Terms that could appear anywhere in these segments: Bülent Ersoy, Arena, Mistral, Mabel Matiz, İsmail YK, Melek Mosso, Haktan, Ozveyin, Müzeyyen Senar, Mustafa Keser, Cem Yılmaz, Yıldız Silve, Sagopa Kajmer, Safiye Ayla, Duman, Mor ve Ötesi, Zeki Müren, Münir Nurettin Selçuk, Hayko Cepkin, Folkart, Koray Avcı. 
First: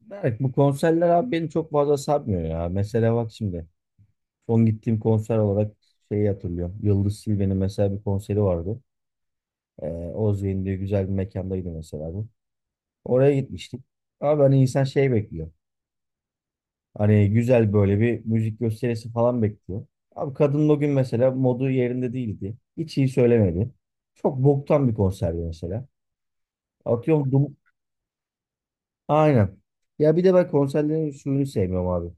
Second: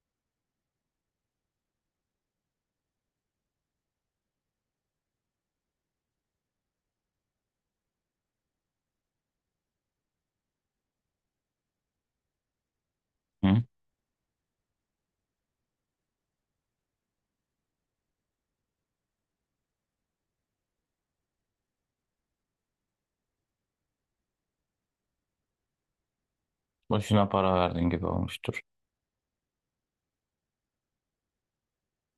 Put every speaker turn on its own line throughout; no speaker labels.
Berk, bu konserler abi beni çok fazla sarmıyor ya. Mesela bak şimdi son gittiğim konser olarak şeyi hatırlıyorum. Yıldız Silve'nin mesela bir konseri vardı. Ee, Ozveyin diye güzel bir mekandaydı mesela bu. Oraya
Hı?
gitmiştik. Abi hani insan şey bekliyor. Hani güzel böyle bir müzik gösterisi falan bekliyor. Abi kadın o gün mesela modu yerinde değildi. Hiç iyi söylemedi. Çok boktan bir konserdi mesela.
Boşuna
Atıyorum
para
dum...
verdin gibi olmuştur.
Aynen. Ya bir de ben konserlerin suyunu sevmiyorum abi.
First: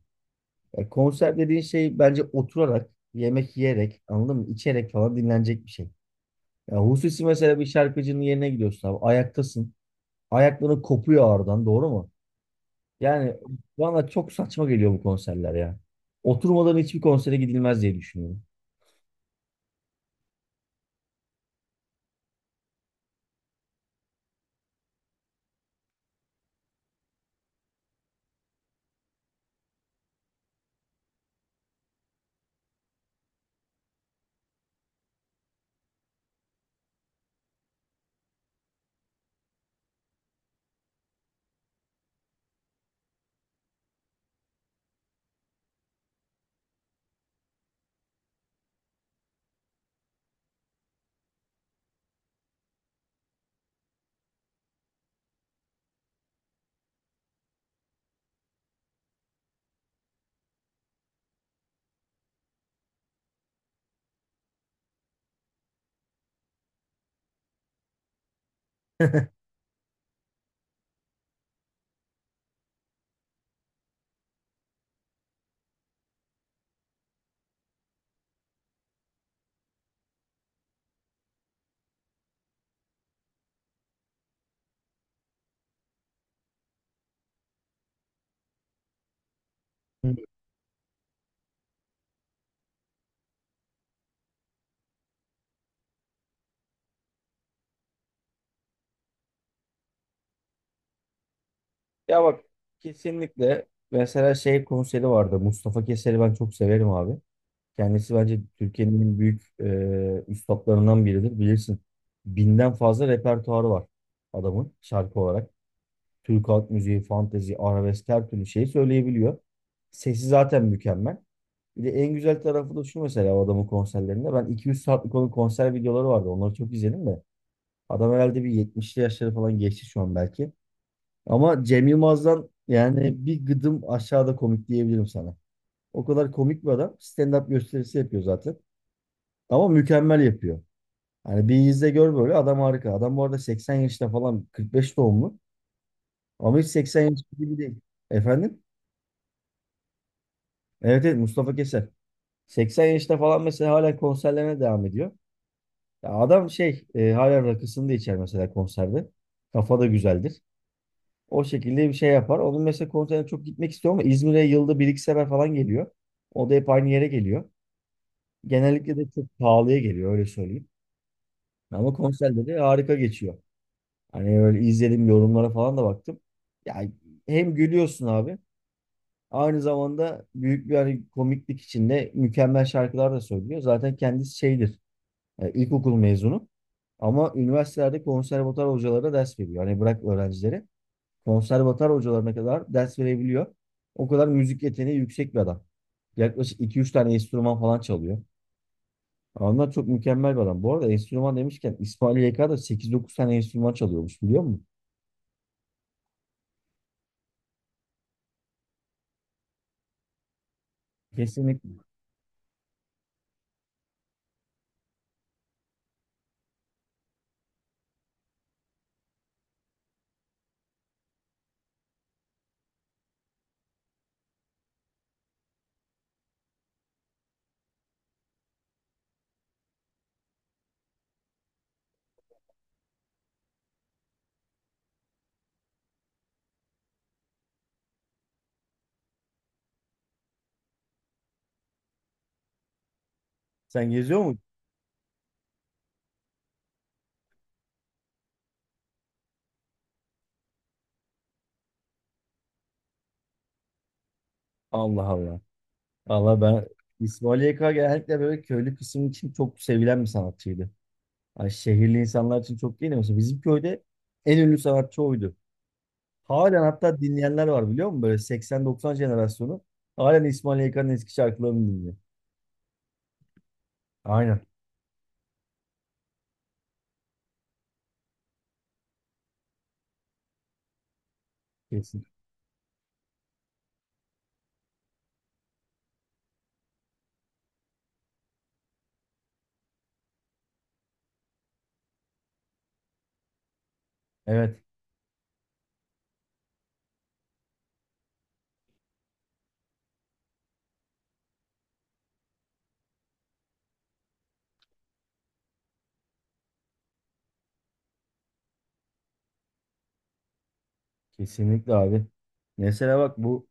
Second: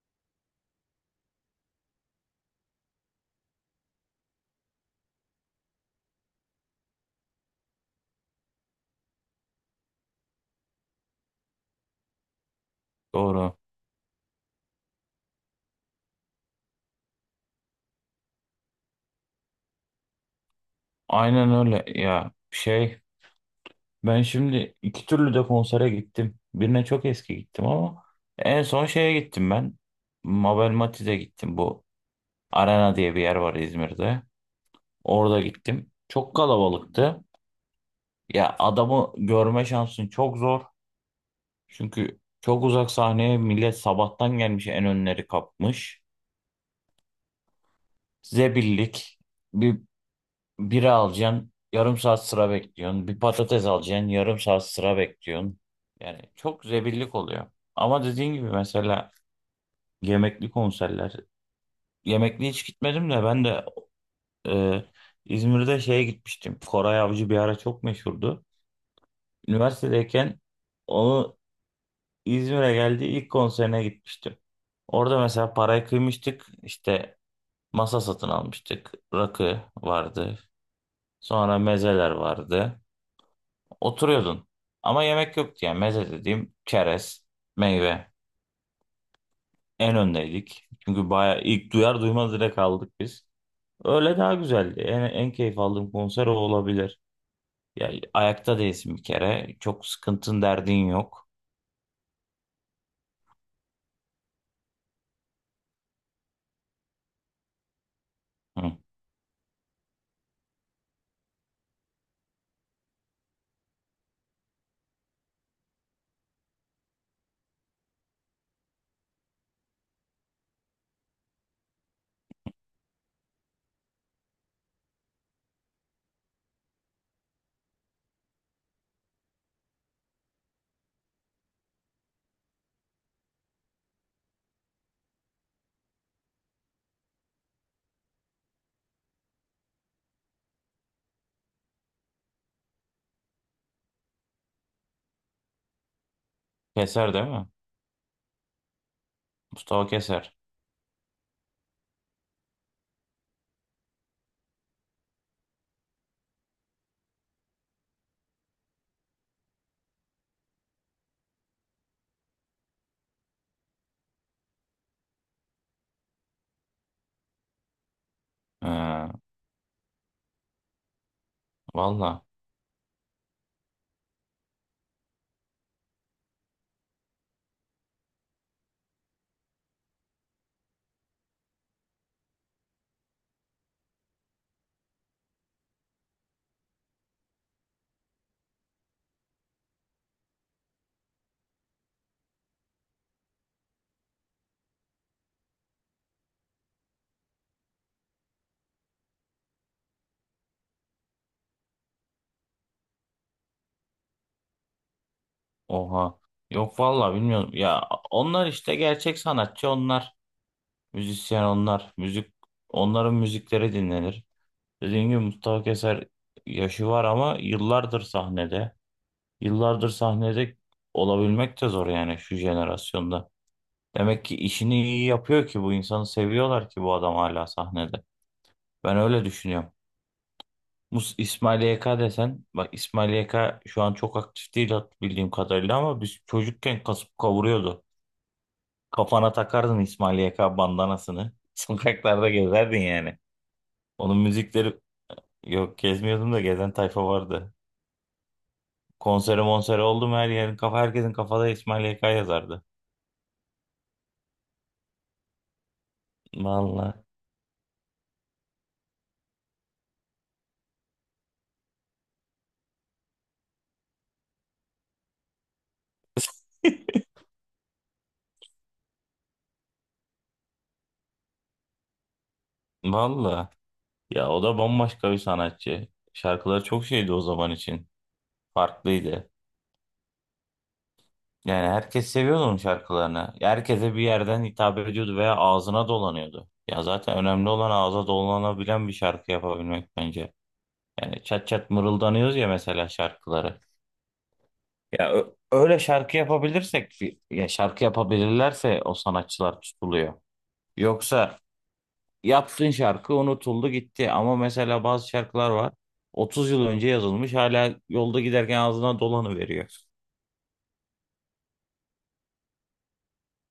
Ya konser dediğin şey bence oturarak, yemek yiyerek, anladın mı? İçerek falan dinlenecek bir şey. Ya hususi mesela bir şarkıcının yerine gidiyorsun abi. Ayaktasın. Ayakların kopuyor ağrıdan, doğru mu? Yani
Doğru.
bana çok saçma geliyor bu konserler ya. Oturmadan hiçbir konsere gidilmez diye düşünüyorum.
Aynen öyle ya. Şey ben şimdi iki türlü de konsere gittim. Birine çok eski gittim ama en son şeye gittim ben. Mabel Matiz'e gittim. Bu Arena diye bir yer var İzmir'de. Orada gittim. Çok kalabalıktı. Ya adamı görme şansın çok zor. Çünkü çok uzak sahneye millet sabahtan gelmiş en önleri kapmış. Zebillik. bir Biri alacaksın, yarım saat sıra bekliyorsun. Bir patates alacaksın, yarım saat sıra bekliyorsun. Yani çok zebillik oluyor. Ama dediğin gibi mesela yemekli konserler. Yemekli hiç gitmedim de ben de e, İzmir'de şeye gitmiştim. Koray Avcı bir ara çok meşhurdu. Üniversitedeyken onu İzmir'e geldiği ilk konserine gitmiştim. Orada mesela parayı kıymıştık. İşte masa satın almıştık. Rakı vardı. Sonra mezeler vardı. Oturuyordun. Ama yemek yoktu yani. Meze dediğim çerez, meyve. En
Hı.
öndeydik. Çünkü bayağı ilk duyar duymaz direkt aldık biz. Öyle daha güzeldi. En keyif aldığım konser o olabilir. Yani ayakta değilsin bir kere. Çok sıkıntın derdin yok.
Ya bak kesinlikle mesela şey konseri vardı. Mustafa Keser'i ben çok severim abi. Kendisi bence
Hı.
Türkiye'nin en büyük üstadlarından biridir. Bilirsin. Binden fazla repertuarı var adamın şarkı olarak. Türk halk müziği, fantezi, arabesk her türlü şeyi söyleyebiliyor. Sesi zaten mükemmel. Bir de en güzel tarafı da şu mesela o adamın konserlerinde. Ben 200 saatlik onun konser videoları vardı. Onları çok izledim de. Adam herhalde bir 70'li yaşları falan geçti şu an belki. Ama Cem Yılmaz'dan yani bir gıdım aşağıda komik diyebilirim sana. O kadar komik bir adam. Stand-up gösterisi yapıyor zaten. Ama mükemmel yapıyor. Hani bir izle gör böyle adam harika. Adam bu arada 80 yaşında falan 45 doğumlu. Ama hiç 80
Keser
yaşında
değil mi?
gibi değil. Efendim?
Mustafa Keser.
Evet evet Mustafa Keser. 80 yaşında falan mesela hala konserlerine devam ediyor. Ya adam şey hala rakısını da içer mesela konserde. Kafa da güzeldir. O şekilde bir şey yapar. Onun mesela konserine çok gitmek istiyor ama İzmir'e yılda bir iki sefer falan geliyor. O da hep aynı yere geliyor. Genellikle
Ee,
de çok pahalıya geliyor öyle söyleyeyim. Ama
valla.
konserleri harika geçiyor. Hani öyle izledim yorumlara falan da baktım. Ya hem gülüyorsun abi. Aynı zamanda büyük bir hani komiklik içinde mükemmel şarkılar da söylüyor. Zaten kendisi şeydir. E, ilkokul mezunu. Ama üniversitelerde konservatuar hocalara ders veriyor. Hani bırak öğrencileri. Konservatuar hocalarına kadar ders verebiliyor. O kadar müzik yeteneği yüksek bir adam. Yaklaşık iki üç tane enstrüman falan çalıyor. Onlar çok mükemmel bir adam. Bu arada enstrüman demişken İsmail YK da sekiz dokuz tane enstrüman çalıyormuş biliyor musun?
Oha. Yok valla bilmiyorum. Ya onlar işte gerçek sanatçı onlar. Müzisyen onlar. Müzik onların müzikleri dinlenir. Dediğim gibi Mustafa Keser yaşı var ama yıllardır sahnede. Yıllardır sahnede olabilmek de zor yani şu jenerasyonda. Demek ki işini iyi yapıyor ki bu insanı seviyorlar ki bu adam hala sahnede. Ben öyle düşünüyorum. İsmail YK desen, bak İsmail YK şu an çok aktif değil bildiğim kadarıyla ama biz çocukken kasıp kavuruyordu. Kafana takardın İsmail YK bandanasını. Sokaklarda gezerdin yani.
Sen
Onun
geziyor musun?
müzikleri yok gezmiyordum da gezen tayfa vardı. Konseri monseri oldu mu her yerin kafa herkesin kafada İsmail YK yazardı.
Allah Allah. Allah ben
Vallahi.
İsmail YK genellikle böyle köylü kısım için çok sevilen bir sanatçıydı. Hani şehirli insanlar için çok değil de mesela bizim köyde en ünlü sanatçı oydu. Halen hatta dinleyenler var biliyor musun? Böyle 80-90 jenerasyonu halen İsmail YK'nın eski şarkılarını dinliyor.
Vallahi. Ya o
Aynen.
da bambaşka bir sanatçı. Şarkıları çok şeydi o zaman için. Farklıydı. Yani
Kesin.
herkes seviyordu onun şarkılarını. Herkese bir yerden hitap ediyordu veya ağzına dolanıyordu. Ya zaten önemli olan ağza dolanabilen bir şarkı yapabilmek bence. Yani çat çat mırıldanıyoruz ya mesela şarkıları.
Evet.
Ya öyle şarkı yapabilirsek, ya şarkı yapabilirlerse o sanatçılar tutuluyor. Yoksa yaptığın şarkı unutuldu gitti. Ama mesela bazı şarkılar var. 30 yıl önce yazılmış hala yolda giderken ağzına dolanıveriyor.
Kesinlikle abi. Mesela bak bu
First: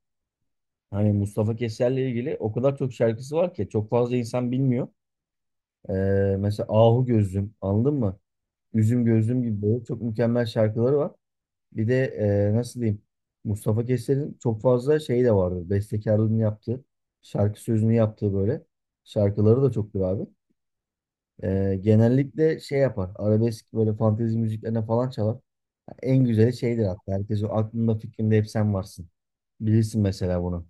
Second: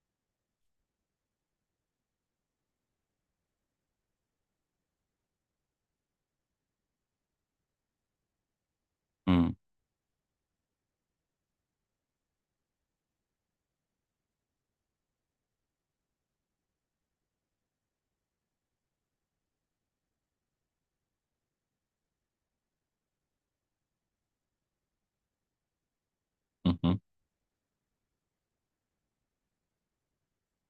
hani Mustafa Keser'le ilgili o kadar çok şarkısı var ki çok fazla insan bilmiyor. Ee, mesela Ahu Gözlüm anladın mı? Üzüm Gözlüm
Hı
gibi böyle çok mükemmel şarkıları var. Bir de nasıl diyeyim Mustafa Keser'in çok fazla şeyi de vardı. Bestekarlığını yaptığı, şarkı sözünü yaptığı böyle. Şarkıları da çoktur abi. E, genellikle şey yapar. Arabesk böyle fantezi müziklerine falan çalar. En güzeli
hı
şeydir
hı.
hatta. Herkes o aklında fikrinde hep sen varsın. Bilirsin mesela bunu.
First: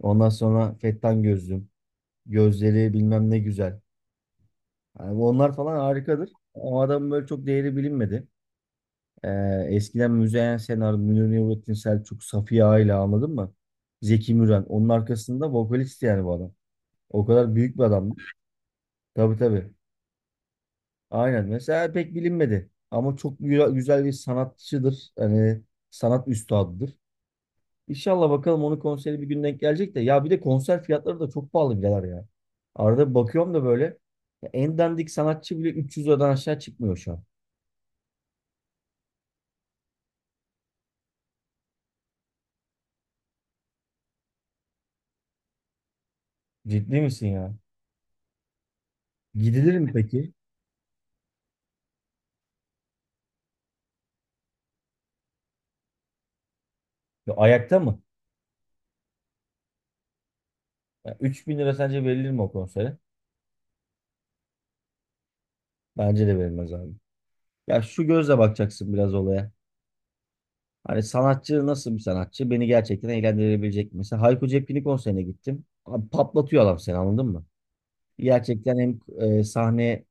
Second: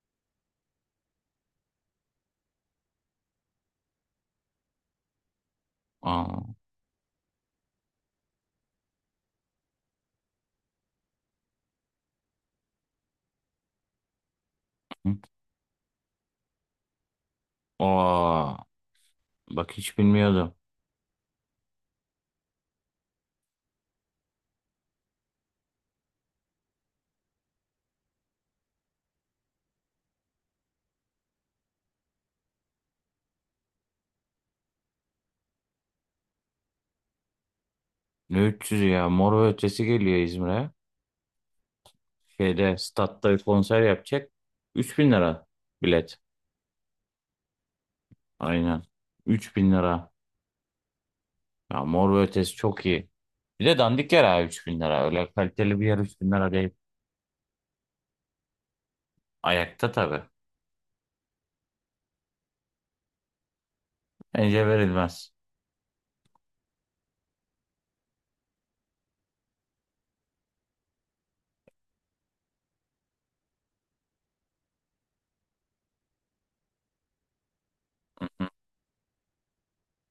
Ondan sonra Fettan Gözlüm. Gözleri bilmem ne güzel. Yani onlar falan harikadır.
Aa,
O adam böyle çok değeri bilinmedi. Eskiden Müzeyyen Senar, Münir Nurettin Selçuk, Safiye Ayla anladın mı? Zeki Müren. Onun
hı.
arkasında vokalist yani bu adam. O kadar büyük bir adamdı.
Aa,
Tabii
bak
tabii.
hiç bilmiyordum.
Aynen. Mesela pek bilinmedi. Ama çok güzel, güzel bir sanatçıdır. Hani sanat üstadıdır. İnşallah bakalım onun konseri bir gün denk gelecek de. Ya bir de konser fiyatları da çok pahalı birader ya. Arada bakıyorum da böyle. Ya en dandik sanatçı bile 300 liradan aşağı çıkmıyor şu an.
Ne 300 ya, Mor ve Ötesi geliyor İzmir'e. Şeyde statta bir konser yapacak. 3.000 lira bilet.
Ciddi misin ya?
Aynen. 3000
Gidilir mi
lira.
peki?
Ya Mor ve Ötesi çok iyi. Bir de dandik yer abi 3.000 lira. Öyle kaliteli bir yer 3.000 lira değil.
Ya ayakta mı?
Ayakta tabii.
Ya 3.000 lira sence verilir mi o konsere?
Bence verilmez.
Bence de verilmez abi. Ya şu gözle bakacaksın biraz olaya. Hani sanatçı nasıl bir sanatçı? Beni gerçekten eğlendirebilecek mi? Mesela Hayko Cepkin'in konserine gittim. Abi patlatıyor adam seni anladın mı? Gerçekten hem sahne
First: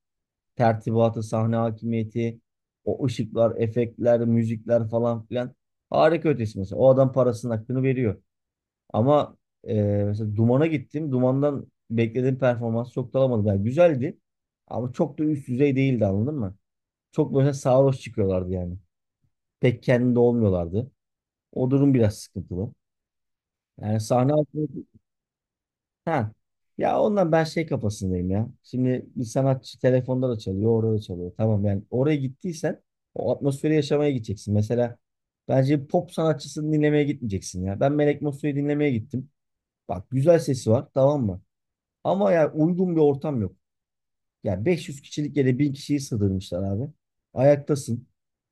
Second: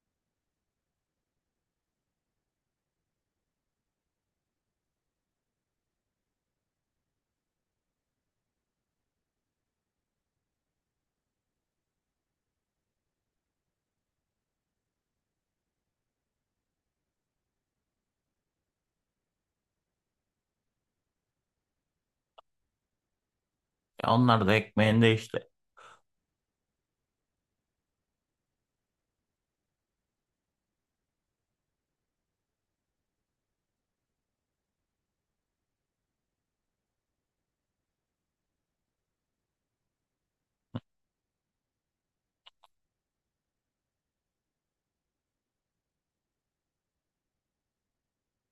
tertibatı, sahne hakimiyeti, o ışıklar, efektler, müzikler falan filan harika ötesi mesela. O adam parasının hakkını veriyor. Ama mesela Duman'a gittim. Duman'dan beklediğim performans çok da alamadım. Yani güzeldi ama çok da üst düzey değildi anladın mı? Çok böyle sarhoş çıkıyorlardı yani. Pek kendinde olmuyorlardı. O durum biraz sıkıntılı. Yani
Ya
sahne
onlar da
altında...
ekmeğinde işte.
Ha. Ya ondan ben şey kafasındayım ya. Şimdi bir sanatçı telefonda da çalıyor, orada da çalıyor. Tamam yani oraya gittiysen o atmosferi yaşamaya gideceksin. Mesela bence pop sanatçısını dinlemeye gitmeyeceksin ya. Ben Melek Mosso'yu dinlemeye gittim. Bak güzel sesi var tamam mı? Ama yani uygun bir ortam yok. Yani 500 kişilik yere 1.000 kişiyi sığdırmışlar abi. Ayaktasın.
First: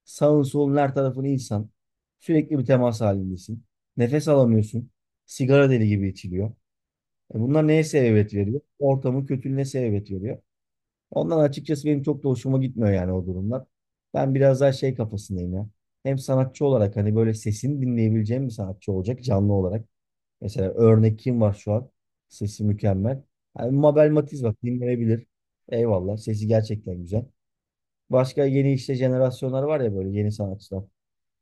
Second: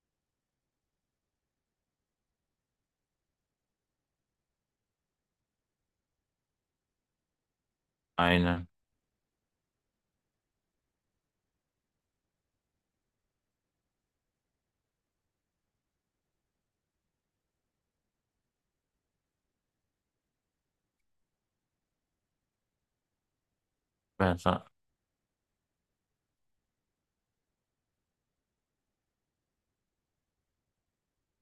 Sağın solun her tarafın insan. Sürekli bir temas halindesin. Nefes alamıyorsun. Sigara deli gibi içiliyor. E bunlar neye sebebiyet veriyor?
Aynen.
Ortamın kötülüğüne sebebiyet veriyor. Ondan açıkçası benim çok da hoşuma gitmiyor yani o durumlar. Ben biraz daha şey kafasındayım ya. Hem sanatçı olarak hani böyle sesini dinleyebileceğim bir sanatçı olacak canlı olarak. Mesela örnek kim var şu an? Sesi mükemmel. Yani Mabel
Ben
Matiz bak
sana
dinlenebilir. Eyvallah. Sesi gerçekten güzel. Başka yeni işte jenerasyonlar var ya böyle yeni sanatçılar.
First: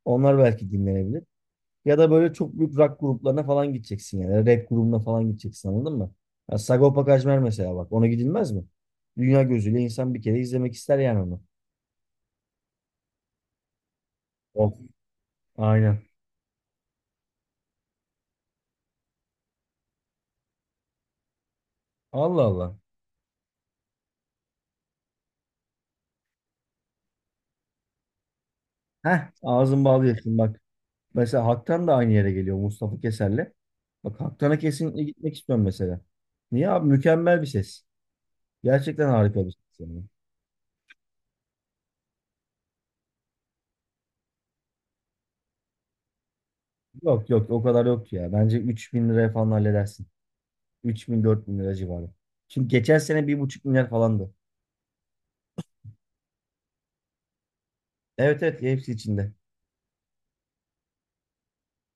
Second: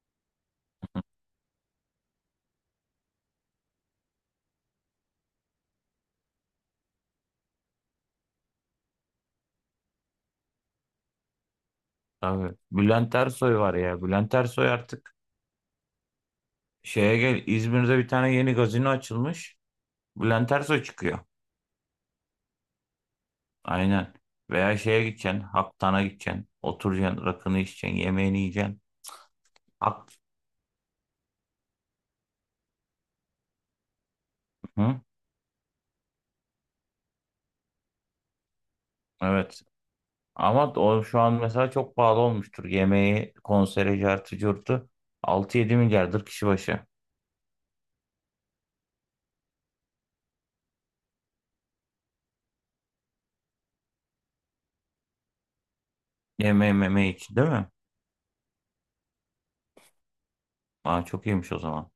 Onlar belki dinlenebilir. Ya da böyle çok büyük rock gruplarına falan gideceksin yani. Rap grubuna falan gideceksin anladın mı? Ya Sagopa Kajmer mesela bak. Ona gidilmez mi? Dünya gözüyle insan bir kere izlemek ister yani onu.
tabii. Bülent Ersoy var ya. Bülent Ersoy
Of.
artık
Aynen.
şeye gel. İzmir'de bir tane yeni gazino açılmış. Bülent Ersoy çıkıyor.
Allah Allah.
Aynen. Veya şeye gideceksin. Haktan'a gideceksin. Oturacaksın. Rakını içeceksin. Yemeğini yiyeceksin.
Heh ağzın bağlı
Hak.
yaşın bak. Mesela Haktan da aynı yere geliyor Mustafa Keser'le. Bak Haktan'a
Hı?
kesinlikle gitmek istiyorum mesela. Niye abi? Mükemmel bir ses. Gerçekten harika bir
Evet.
ses yani.
Ama o şu an mesela çok pahalı olmuştur. Yemeği, konseri, cartı, curtu. 6-7 milyardır kişi başı.
Yok yok o kadar yoktu ya. Bence 3000 liraya falan halledersin. 3.000 bin lira civarı. Şimdi geçen sene 1,5 milyar falandı.
Yemeği, memeği için değil mi?
Evet evet hepsi içinde.
Aa, çok iyiymiş o zaman.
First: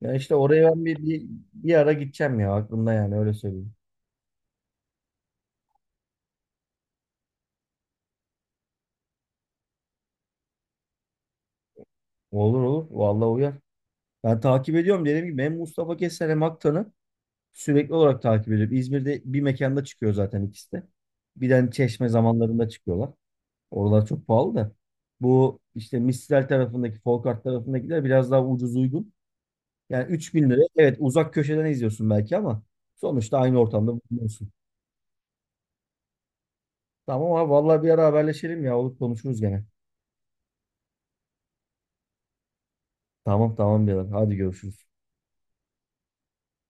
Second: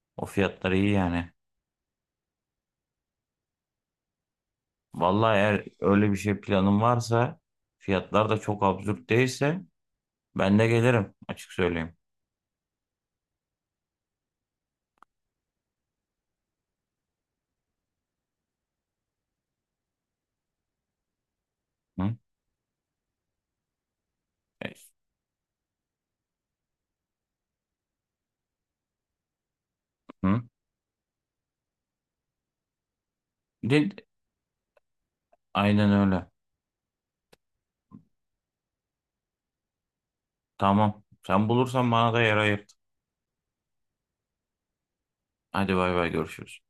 Ya
O
işte oraya
fiyatlar
ben
iyi yani.
bir ara gideceğim ya aklımda yani öyle söyleyeyim.
Vallahi eğer öyle bir şey planın varsa fiyatlar da çok absürt değilse ben de gelirim açık söyleyeyim.
Olur olur. Vallahi uyar. Ben takip ediyorum dediğim gibi hem Mustafa Keser hem Haktan'ı. Sürekli olarak takip ediyorum. İzmir'de bir mekanda çıkıyor zaten ikisi de. Bir de hani Çeşme
Hı?
zamanlarında çıkıyorlar. Oralar çok pahalı da.
E,
Bu işte Mistral tarafındaki, Folkart tarafındakiler biraz daha ucuz uygun. Yani üç
Hı?
bin lira. Evet uzak köşeden izliyorsun belki ama sonuçta aynı
Değil-
ortamda bulunuyorsun.
Aynen öyle.
Tamam abi vallahi bir ara haberleşelim ya. Olur konuşuruz gene.
Tamam. Sen bulursan bana da yer ayırt.
Tamam tamam birader. Hadi görüşürüz.
Hadi bay bay görüşürüz.